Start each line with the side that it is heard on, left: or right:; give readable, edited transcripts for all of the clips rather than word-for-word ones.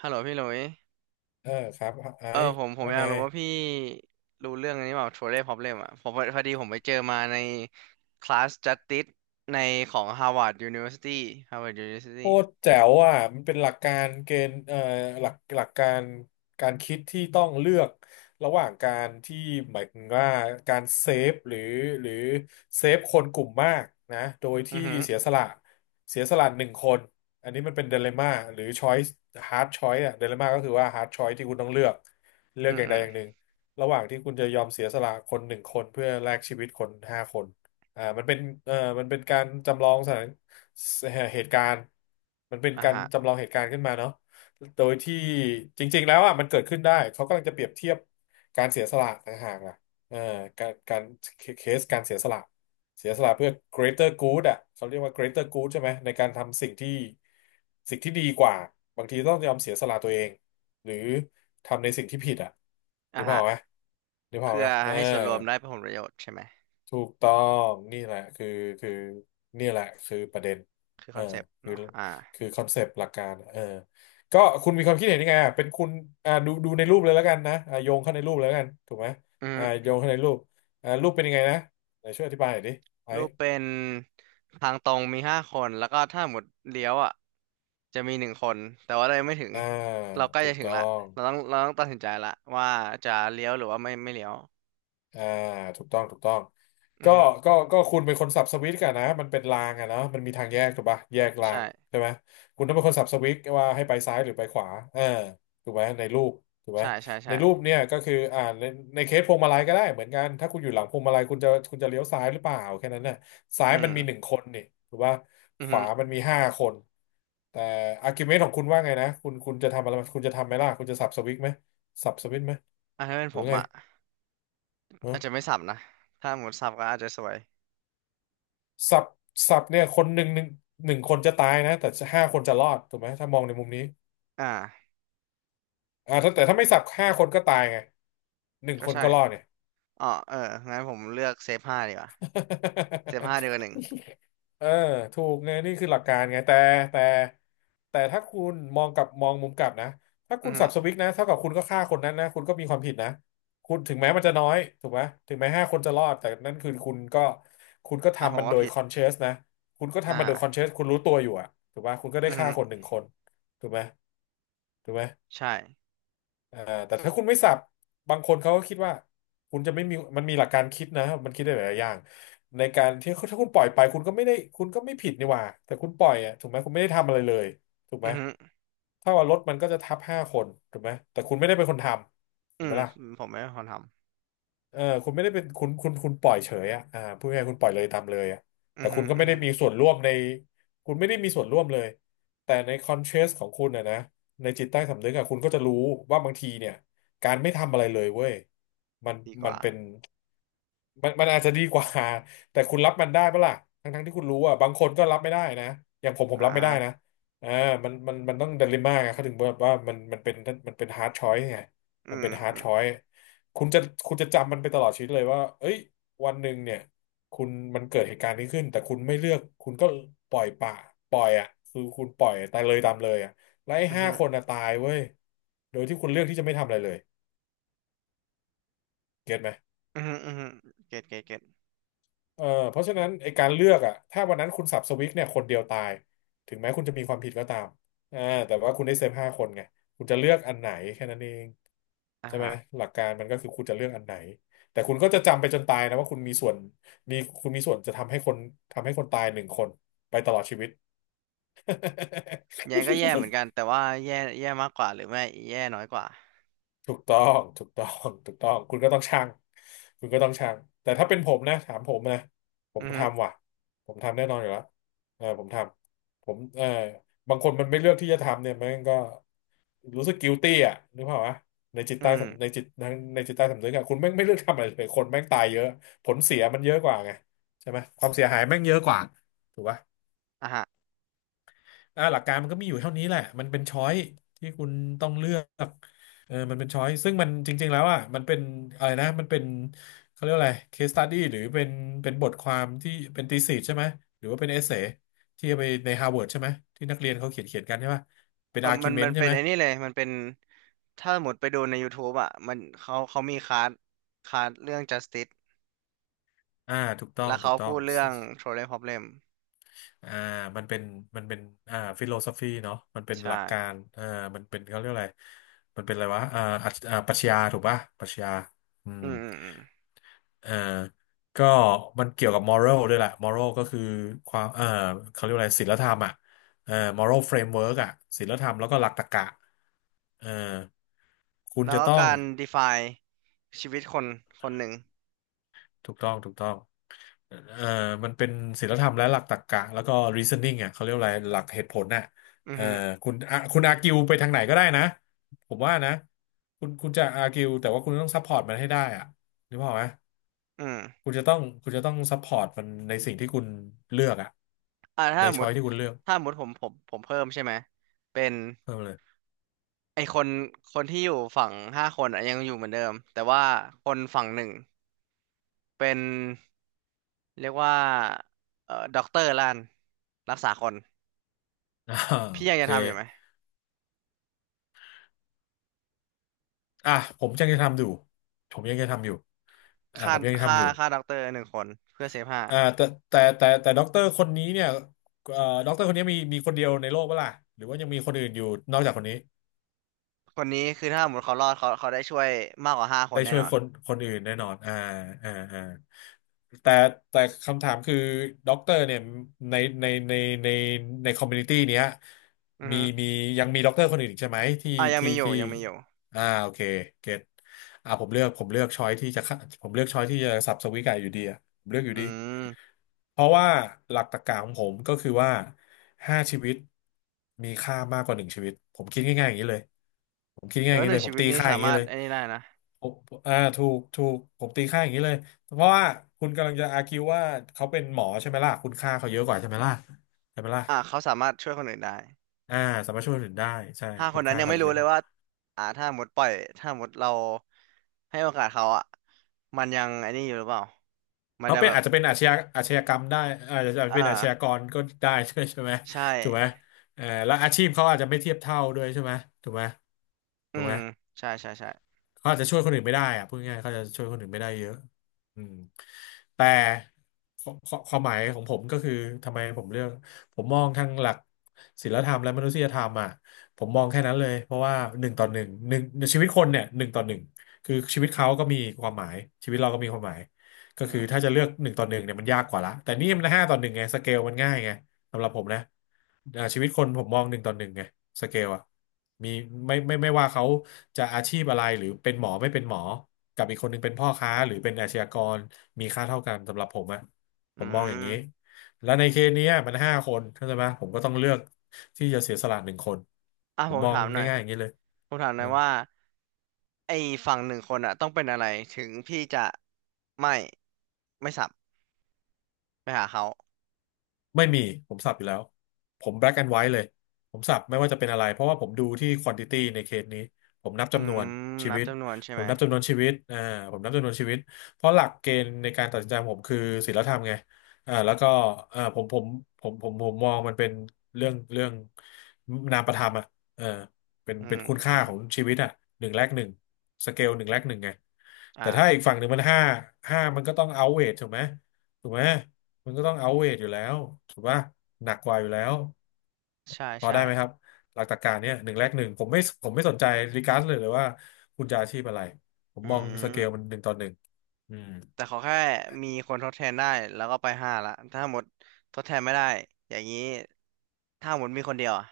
right: ฮัลโหลพี่หลุย
left: เออครับไอ้
right: เออผมผม
left: ว่า
right: อยา
left: ไง
right: กรู้ว่าพี่รู้เรื่องอันนี้เปล่า Trolley Problem อ่ะผมพอพอดีผมไปเจอมาในคลาส Justice ในของ Harvard University Harvard University
left: โคตรแจ๋วอ่ะมันเป็นหลักการเกณฑ์หลักการการคิดที่ต้องเลือกระหว่างการที่หมายถึงว่าการเซฟหรือเซฟคนกลุ่มมากนะโดย
right: อื
left: ที่
right: อฮึ
left: เสียสละหนึ่งคนอันนี้มันเป็นเดเลม่าหรือช้อย c e ฮาร์ดช้อยสอะเดเลม่าก็คือว่าฮาร์ดช้อยที่คุณต้องเลือกเลือ
right: อื
left: ก
right: อ
left: อย่าง
right: อื
left: ใด
right: อ
left: อย่างหนึ่งระหว่างที่คุณจะยอมเสียสละคนหนึ่งคนเพื่อแลกชีวิตคนห้าคนอ่ามันเป็นมันเป็นการจำลองสถาน เหตุการณ์มันเป็น
right: อ่ะ
left: การ
right: ฮะ
left: จำลองเหตุการณ์ขึ้นมาเนาะโดยที่จริงๆแล้วอ่ะมันเกิดขึ้นได้เขากำลังจะเปรียบเทียบการเสียสละต่างหากล่ะเออการเคสการเสียสละเสียสละเพื่อ greater good อ่ะเขาเรียกว่า greater good ใช่ไหมในการทำสิ่งที่ดีกว่าบางทีต้องยอมเสียสละตัวเองหรือทำในสิ่งที่ผิดอ่ะ
right: อ่ะ
left: นึกภาพ
right: ฮะ
left: ออกไหมนึกภาพออ
right: เพื่
left: ก
right: อ
left: ไหมเออ
right: ให้ส่วนรวมได้ผลประโยชน์ใช่ไหม
left: ถูกต้องนี่แหละคือนี่แหละคือประเด็น
right: คือ
left: เอ
right: ค
left: อ
right: อนเซปต์
left: คือ
right: เนาะอ่า
left: คือคอนเซปต์หลักการเออก็คุณมีความคิดเห็นยังไงอ่ะเป็นคุณอ่าดูในรูปเลยแล้วกันนะอ่าโยงเข้าในรูปเลยแล้วกันถูกไหม
right: อือ
left: อ่า
right: ฮึ
left: โยงเข้าในรูปอ่ารูปเป็นยังไงนะไหนช่วยอธิบายหน่อยดิไอ้
right: รูปเป็นทางตรงมีห้าคนแล้วก็ถ้าหมดเลี้ยวอ่ะจะมีหนึ่งคนแต่ว่าเรายังไม่ถึง
left: อ่า
right: เราใกล้
left: ถู
right: จะ
left: ก
right: ถึง
left: ต้อ
right: ละ
left: ง
right: เราต้องตัดสินใจละว่าจะเลี้ยวหรือว่าไม่เลี้ยว
left: อ่าถูกต้องถูกต้อง
right: อื
left: ก็
right: อฮึ
left: ก็คุณเป็นคนสับสวิตช์กันนะมันเป็นรางอะเนาะมันมีทางแยกถูกปะแยกรา
right: ใช่
left: งใช่ไหมคุณต้องเป็นคนสับสวิตช์ว่าให้ไปซ้ายหรือไปขวาเออถูกไหมในรูปถูกไหม
right: ใช่ใช่
left: ใน
right: ใช่
left: รูปเนี่ยก็คืออ่าในเคสพวงมาลัยก็ได้เหมือนกันถ้าคุณอยู่หลังพวงมาลัยคุณจะเลี้ยวซ้ายหรือเปล่าแค่นั้นน่ะซ้าย
right: อื
left: มัน
right: ม
left: มีหนึ่งคนนี่ถูกปะ
right: อื
left: ข
right: อฮึ
left: วามันมีห้าคนแต่อาร์กิวเมนต์ของคุณว่าไงนะคุณจะทำอะไรคุณจะทำไหมล่ะคุณจะสับสวิตช์ไหมสับสวิตช์ไหม
right: อ่ะถ้าเป็น
left: หรือ
right: ผ
left: ว่า
right: ม
left: ไง
right: อ่ะอาจจะไม่สับนะ ถ้าหมดสับก็อาจจะสวย
left: สับสับเนี่ยคนหนึ่งคนจะตายนะแต่ห้าคนจะรอดถูกไหมถ้ามองในมุมนี้
right: อ่า
left: อ่าถ้าแต่ถ้าไม่สับห้าคนก็ตายไงหนึ่ง
right: ก็
left: คน
right: ใช่
left: ก็รอดเนี่ย
right: อ๋อเอองั้นผมเลือกเซฟห้าดีกว่าเซฟห้าดีกว่าหนึ่ง
left: เออถูกไงนี่คือหลักการไงแต่แต่ถ้าคุณมองกลับมองมุมกลับนะถ้า
right: อื
left: คุ
right: อ
left: ณ
right: ฮึ
left: สับสวิกนะเท่ากับคุณก็ฆ่าคนนั้นนะคุณก็มีความผิดนะคุณถึงแม้มันจะน้อยถูกไหมถึงแม้ห้าคนจะรอดแต่นั่นคือคุณก็
right: อ่ะผ
left: ทำ
right: ม
left: มัน
right: ว่า
left: โดย
right: ผิด
left: คอนเช o u สนะคุณก็
right: อ
left: ทำมันโดยคอนเช
right: ่า
left: o u สคุณรู้ตัวอยู่อะถูกปะคุณก็ได้
right: อือ
left: ฆ่า
right: ฮึ
left: คนหนึ่งคนถูกไหมถูกไหม
right: ใช่
left: อ่าแต่ถ้าคุณไม่สับบางคนเขาก็คิดว่าคุณจะไม่มีมันมีหลักการคิดนะมันคิดได้หลายอย่างในการที่ถ้าคุณปล่อยไปคุณก็ไม่ได้คุณก็ไม่ผิดนี่หว่าแต่คุณปล่อยอ่ะถูกไหมคุณไม่ได้ทำอะไรเลยถูกไห
right: อื
left: ม
right: อฮึ
left: ถ้าว่ารถมันก็จะทับห้าคนถูกไหมแต่คุณไม่ได้เป็นคนทำถู
right: อื
left: กไหม
right: ม
left: ล่ะ
right: ผมไม่เป็นคนท
left: เออคุณไม่ได้เป็นคุณปล่อยเฉยอ่ะอ่าพูดง่ายๆคุณปล่อยเลยตามเลยอ่ะ
right: ำอื
left: แต่
right: อฮึ
left: คุณก็
right: อื
left: ไม่
right: อ
left: ได้
right: ฮึ
left: มีส่วนร่วมในคุณไม่ได้มีส่วนร่วมเลยแต่ในคอนเชสของคุณนะในจิตใต้สำนึกอ่ะคุณก็จะรู้ว่าบางทีเนี่ยการไม่ทำอะไรเลยเว้ยมัน
right: ดีก
left: มัน
right: ว่า
left: เป็น มันอาจจะดีก
right: เรา
left: ว่า แต่คุณรับมันได้ปะล่ะทั้งที่คุณรู้อ่ะบางคนก็รับไม่ได้นะอย่างผมผม
right: อ่
left: รับไม่ได้นะ
right: า
left: อ่ามันต้องดิเลมม่าไงเขาถึงบอกว่ามันเป็นมันเป็นฮาร์ดชอยไง
right: อื
left: มัน
right: ม
left: เป็นฮาร์ด
right: อื
left: ช
right: ม
left: อยคุณจะคุณจะจำมันไปตลอดชีวิตเลยว่าเอ้ยวันหนึ่งเนี่ยคุณมันเกิดเหตุการณ์นี้ขึ้นแต่คุณไม่เลือกคุณก็ปล่อยปะปล่อยอ่ะคือคุณปล่อยตายเลยตามเลยอ่ะแล้วไอ้
right: อือ
left: ห้า
right: ฮึ
left: คนอ่ะตายเว้ยโดยที่คุณเลือกที่จะไม่ทำอะไรเลยเก็ตไหม
right: อือฮึอือฮึเก็ตเก็ตเก็ต
left: เออเพราะฉะนั้นไอการเลือกอะถ้าวันนั้นคุณสับสวิกเนี่ยคนเดียวตายถึงแม้คุณจะมีความผิดก็ตามอ่าแต่ว่าคุณได้เซฟห้าคนไงคุณจะเลือกอันไหนแค่นั้นเอง
right: อ่า
left: ใช่ไหม
right: ฮะ
left: หลักการมันก็คือคุณจะเลือกอันไหนแต่คุณก็จะจำไปจนตายนะว่าคุณมีส่วนมีคุณมีส่วนจะทำให้คนทำให้คนตายหนึ่งคนไปตลอดชีวิต
right: แย่ก็แย่เหมือน กัน แต่ว่าแย่แย่มากกว่าหรือไม่แย่น้อยกว่า
left: ถูกต้องถูกต้อง ถูกต้อง คุณก็ต้องชั่งคุณก็ต้องชั่งแต่ถ้าเป็นผมนะถามผมนะผม
right: อือฮึ
left: ทำว่ะผมทำแน่นอนอยู่แล้วเออผมทำผมเออบางคนมันไม่เลือกที่จะทำเนี่ยมันก็รู้สึก guilty อ่ะนึกภาพวะ
right: อืม
left: ในจิตใต้สำนึกอะคุณแม่งไม่เลือกทำอะไรเลยคนแม่งตายเยอะ ผลเสียมันเยอะกว่าไงใช่ไหมความเสียหายแม่งเยอะกว่าถูกปะ
right: อ่า
left: หลักการมันก็มีอยู่เท่านี้แหละ มันเป็นช้อยที่คุณต้องเลือกมันเป็นช้อยซึ่งมันจริงๆแล้วอ่ะมันเป็นอะไรนะมันเป็นเขาเรียกว่าอะไร case study หรือเป็นเป็นบทความที่เป็น thesis ใช่ไหม หรือว่าเป็น essay ที่เอาไปใน Harvard ใช่ไหม ที่นักเรียนเขาเขียนกันใช่ป่ะเป็น
right: อมันมั
left: argument
right: น
left: ใช่
right: เป็น
left: ไหม
right: ไอ้นี่เลยมันเป็นถ้าหมดไปดูใน YouTube อ่ะมันเขาเขามีคลาสเรื่อง Justice
left: อ่าถูกต้อง
right: แล้ว
left: ถู
right: เขา
left: กต้อ
right: พู
left: ง
right: ดเรื่อง Trolley Problem
left: อ่ามันเป็นมันเป็นฟิโลโซฟีเนาะมันเป็น
right: ใช่
left: หลักการอ่ามันเป็นเขาเรียกอะไรมันเป็นอะไรวะอ่าอัจอ่าปรัชญาถูกป่ะปรัชญาอืม
right: อืมอืมอืม
left: อ่าก็มันเกี่ยวกับมอร a l ด้วยแหละมอรัลก็คือความเขาเรียกว่าอะไรศีลธรรมอ่ะมอรัลเฟรมเวิร์กอ่ะศีลธรรมแล้วก็หลักตรรกะเอ่อคุณ
right: แล้ว
left: จะ
right: ก็
left: ต้อง
right: การ define ชีวิตคนคนหนึ่ง
left: ถูกต้องถูกต้องเอ่อมันเป็นศีลธรรมและหลักตรรกะแล้วก็ reasoning อ่ะเขาเรียกว่าอะไรหลักเหตุผลน่ะ
right: อือ
left: เอ่อ
right: ฮึ
left: คุณอ่ะคุณอาร์กิวไปทางไหนก็ได้นะผมว่านะคุณจะอาร์กิวแต่ว่าคุณต้องซัพพอร์ตมันให้ได้อ่ะนึกภาพออกไหม
right: อืม
left: คุณจะต้องซัพพอร์ตมันในสิ่งที่คุณเลือกอะ
right: อ่าถ้า
left: ใน
right: สมม
left: ช้อย
right: ติ
left: ที่คุณเลือก
right: ถ้าสมมติผมเพิ่มใช่ไหม เป็น
left: เพิ่มเลย
right: ไอคนคนที่อยู่ฝั่งห้าคนอะยังอยู่เหมือนเดิม แต่ว่าคนฝั่งหนึ่งเป็นเรียกว่าด็อกเตอร์ล้านรักษาคน
left: อ่า
right: พี่
left: โอ
right: ยังจะ
left: เค
right: ทำอยู่ไหม
left: อ่ะผมยังจะทำอยู่ผมยังจะทำอยู่อ่ะ
right: ฆ่า
left: ผมยังจะ
right: ฆ่า
left: ทำอยู่
right: ฆ่าด็อกเตอร์หนึ่งคนเพื่อเซฟห้า
left: อ่าแต่แต่ด็อกเตอร์คนนี้เนี่ยด็อกเตอร์คนนี้มีคนเดียวในโลกเปะล่ะหรือว่ายังมีคนอื่นอยู่นอกจากคนนี้
right: คนนี้คือถ้าสมมติเขารอดเขาเขาได้ช่วยมากกว่าห้าคน
left: ได้
right: แน่
left: ช่ว
right: น
left: ย
right: อน
left: คนคนอื่นแน่นอนอ่าอ่าแต่แต่คำถามคือด็อกเตอร์เนี่ยในในในในในคอมมูนิตี้เนี้ย
right: อือ
left: มี
right: ฮึ
left: มียังมีด็อกเตอร์คนอื่นอีกใช่ไหมที่
right: อ่ะยัง
left: ที่
right: มีอยู่
left: ที่
right: ยังมีอยู่
left: โอเคเก็ตผมเลือกช้อยที่จะฆ่าผมเลือกช้อยที่จะสับสวิกไก่อยู่ดีอ่ะผมเลือกอยู่ดี
right: อืม
left: เพราะว่าหลักตรรกะของผมก็คือว่าห้าชีวิตมีค่ามากกว่าหนึ่งชีวิตผมคิดง่ายๆอย่างนี้เลยผมคิด
right: แต่
left: ง่ายๆอย่าง
right: ว่าห
left: นี้
right: นึ่
left: เล
right: ง
left: ยผ
right: ชี
left: ม
right: วิต
left: ตี
right: นี้
left: ค่าอ
right: สา
left: ย่าง
right: มา
left: นี้
right: รถ
left: เลย
right: ไอ้นี่ได้นะ
left: ผมถูกผมตีค่าอย่างนี้เลยเพราะว่าคุณกำลังจะอาร์คิวว่าเขาเป็นหมอใช่ไหมล่ะคุณค่าเขาเยอะกว่าใช่ไหมล่ะใช่ไหมล่ะ
right: อ่ะเขาสามารถช่วยคนอื่นได้
left: อ่าสามารถช่วยคนอื่นได้ใช่
right: ห้าค
left: คุ
right: น
left: ณ
right: นั้น
left: ค่า
right: ยัง
left: เขา
right: ไม่
left: เย
right: รู้
left: อะ
right: เล
left: ก
right: ย
left: ว่า
right: ว่าอ่าถ้าหมดปล่อยถ้าหมดเราให้โอกาสเขาอ่ะมันยังไอ้นี่อยู่หรือเปล่า มัน
left: เขา
right: จะ
left: เป็
right: แบ
left: น
right: บ
left: อาจจะเป็นอาชญากรรมได้อาจจะ
right: อ่
left: เป็นอาชญาก
right: า
left: รก็ได้ ด้วยใช่ไหม
right: ใช่
left: ถูกไหมเออแล้วอาชีพเขาอาจจะไม่เทียบเท่าด้วยใช่ไหมถูกไหม
right: อื
left: ถูกไห
right: ม
left: ม
right: ใช่ใช่ใช่
left: เขาอาจจะช่วยคนอื่นไม่ได้อะพูดง่ายๆเขาจะช่วยคนอื่นไม่ได้เยอะอืมแต่ควความหมายของผมก็คือทำไมผมเลือกผมมองทั้งหลักศีลธรรมและมนุษยธรรมอ่ะผมมองแค่นั้นเลยเพราะว่าหนึ่งต่อหนึ่งหนึ่งชีวิตคนเนี่ยหนึ่งต่อหนึ่งคือชีวิตเขาก็มีความหมายชีวิตเราก็มีความหมายก็
right: อื
left: คือ
right: ม
left: ถ้าจะเลือกหนึ่งต่อหนึ่งเนี่ยมันยากกว่าละแต่นี่มันห้าต่อหนึ่งไงสเกลมันง่ายไง สำหรับผมนะชีวิตคนผมมองหนึ่งต่อหนึ่งไงสเกลอะมีไม่ว่าเขาจะอาชีพอะไรหรือเป็นหมอไม่เป็นหมอกับอีกคนหนึ่งเป็นพ่อค้าหรือเป็นอาชญากรมีค่าเท่ากันสำหรับผมอะผ
right: อื
left: มมองอย่าง
right: ม
left: นี้แล้วในเคสเนี้ยมันห้าคนเข้าใจไหมผมก็ต้องเลือกที่จะเสียสละหนึ่งคน
right: อ่ะ
left: ผ
right: ผ
left: ม
right: ม
left: มอง
right: ถามหน่อย
left: ง่ายๆอย่างนี้เลย
right: ผมถามหน่อยว่า ไอ้ฝั่งหนึ่งคนอะต้องเป็นอะไรถึงพี่จะไม่ไม่สับไปหาเขา
left: ไม่มีผมสับอยู่แล้วผม black and white เลยผมสับไม่ว่าจะเป็นอะไรเพราะว่าผมดูที่ quantity ในเคสนี้ผมนับ
right: อื
left: จำน
right: ม
left: วนชี
right: นับ
left: วิต
right: จำนวนใช่
left: ผ
right: ไห
left: ม
right: ม
left: นับจำนวนชีวิตผมนับจำนวนชีวิตเพราะหลักเกณฑ์ในการตัดสินใจของผมคือศีลธรรมไงแล้วก็อ่าผมผมผมมองมันเป็นเรื่องนามประธรรมอ่ะเออเป็น
right: อื
left: เป็นคุณ
right: ม
left: ค่าของชีวิตอ่ะหนึ่งแลกหนึ่งสเกลหนึ่งแลกหนึ่งไง
right: อ่า
left: แต่ถ้าอีกฝั่งหนึ่งมันห้ามันก็ต้องเอาเวทถูกไหม ถูกไหม มันก็ต้องเอาเวทอยู่แล้วถูกป่ะหนักกว่าอยู่แล้ว
right: ใช่
left: พอ
right: ใช่
left: ได้ไหมครับหลักตรรกะเนี่ยหนึ่งแลกหนึ่งผมไม่สนใจรีการ์ดเลยว่าคุณจะอาชีพอะไรผม
right: อื
left: มองสเกลมัน
right: ม
left: หนึ่งต่อหนึ่งอืม
right: แต่ขอแค่มีคนทดแทนได้แล้วก็ไปห้าละถ้าหมดทดแทนไม่ได้อย่างนี้ถ้าหมดมีคนเดียวอะ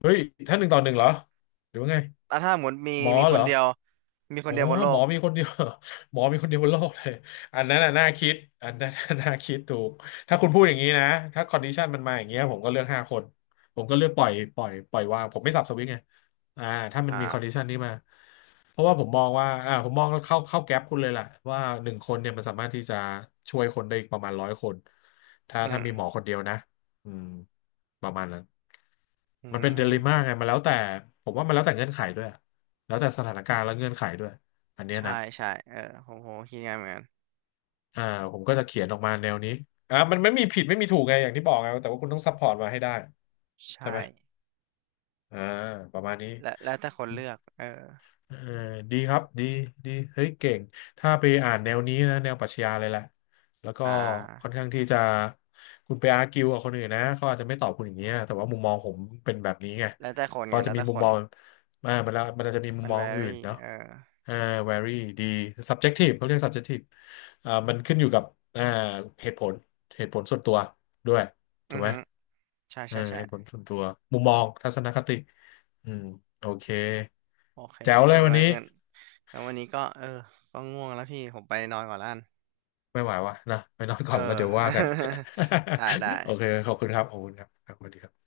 left: เฮ้ยถ้าหนึ่งต่อหนึ่งเหรอหรือว่าไง
right: แล้วถ้าหมดมี
left: หมอ
right: มีค
left: เหร
right: น
left: อ
right: เดียวมีคน
left: โอ้
right: เดียวบนโล
left: หม
right: ก
left: อมีคนเดียว หมอมีคนเดียวบนโลกเลยอันนั้นน่ะน่าคิดอันนั้น น่ะน่าคิดถูกถ้าคุณพูดอย่างนี้นะถ้าคอนดิชันมันมาอย่างเงี้ยผมก็เลือกห้าคนผมก็เลือกปล่อยวางผมไม่สับสวิตช์ไงอ่าถ้ามันมีคอนดิ
right: อ่า
left: ชันนี้มา เพราะว่าผมมองว่าอ่าผมมองเข้าแก๊ปคุณเลยแหละว่าหนึ่งคนเนี่ยมันสามารถที่จะช่วยคนได้อีกประมาณร้อยคนถ้า
right: อื
left: ถ้า
right: ม
left: มีหมอคนเดียวนะอืมประมาณนั้น
right: อื
left: มันเป็นเดลิม่า
right: ม
left: ไงมันแล้วแต่ผมว่ามันแล้วแต่เงื่อนไขด้วยอะแล้วแต่สถานการณ์และเงื่อนไขด้วยอันเนี้ยนะ
right: ใช่ใช่เออผมก็คิดง่ายเหมือนกัน
left: อ่าผมก็จะเขียนออกมาแนวนี้อ่ามันไม่มีผิดไม่มีถูกไงอย่างที่บอกไงแต่ว่าคุณต้องซัพพอร์ตมาให้ได้
right: ใช
left: ใช่
right: ่
left: ไหมอ่าประมาณนี้
right: และแล้วแต่คนเลือกเออ
left: เออดีครับ ดีดีเฮ้ยเก่ง ถ้าไปอ่านแนวนี้นะแนวปรัชญาเลยแหละ แล้วก็
right: อ่
left: ค่อน
right: า
left: ข้างที่จะคุณไปอาร์กิวกับคนอื่นนะ เขาอาจจะไม่ตอบคุณอย่างเงี้ยแต่ว่ามุมมองผมเป็นแบบนี้ไง
right: แล้วแต่คนไง
left: เขาจะ
right: แล้ว
left: มี
right: แต่
left: มุ
right: ค
left: ม
right: น
left: มองอ่ามันละมันอาจจะมีมุม
right: มัน
left: มองอื่น
right: vary
left: เนาะ
right: เออ
left: อ่า vary ดี subjective เขาเรียก subjective อ่ามันขึ้นอยู่กับอ่าเหตุผล เหตุผลส่วนตัวด้วย
right: อื
left: ถูก
right: อ
left: ไหม
right: ฮึใช่
left: เออ
right: ใช่ใช่
left: เหตุผลส่วนตัว มุมมอง ทัศนคติอืมโอเค
right: โอเค
left: แจ๋ว
right: เออ
left: เลยวัน
right: งั้น
left: นี้
right: งั้นแล้ววันนี้ก็เออก็ง่วงแล้วพี่ผมไปนอนก่อนละกัน
left: ไม่ไหววะนะไปนอน
right: เอ
left: ก่อนแล้วเดี๋ยวว่ากั
right: อ
left: น
right: ได้
left: โอเค
right: ได้
left: ขอบคุณครับขอบคุณครับครับสวัสดีครับ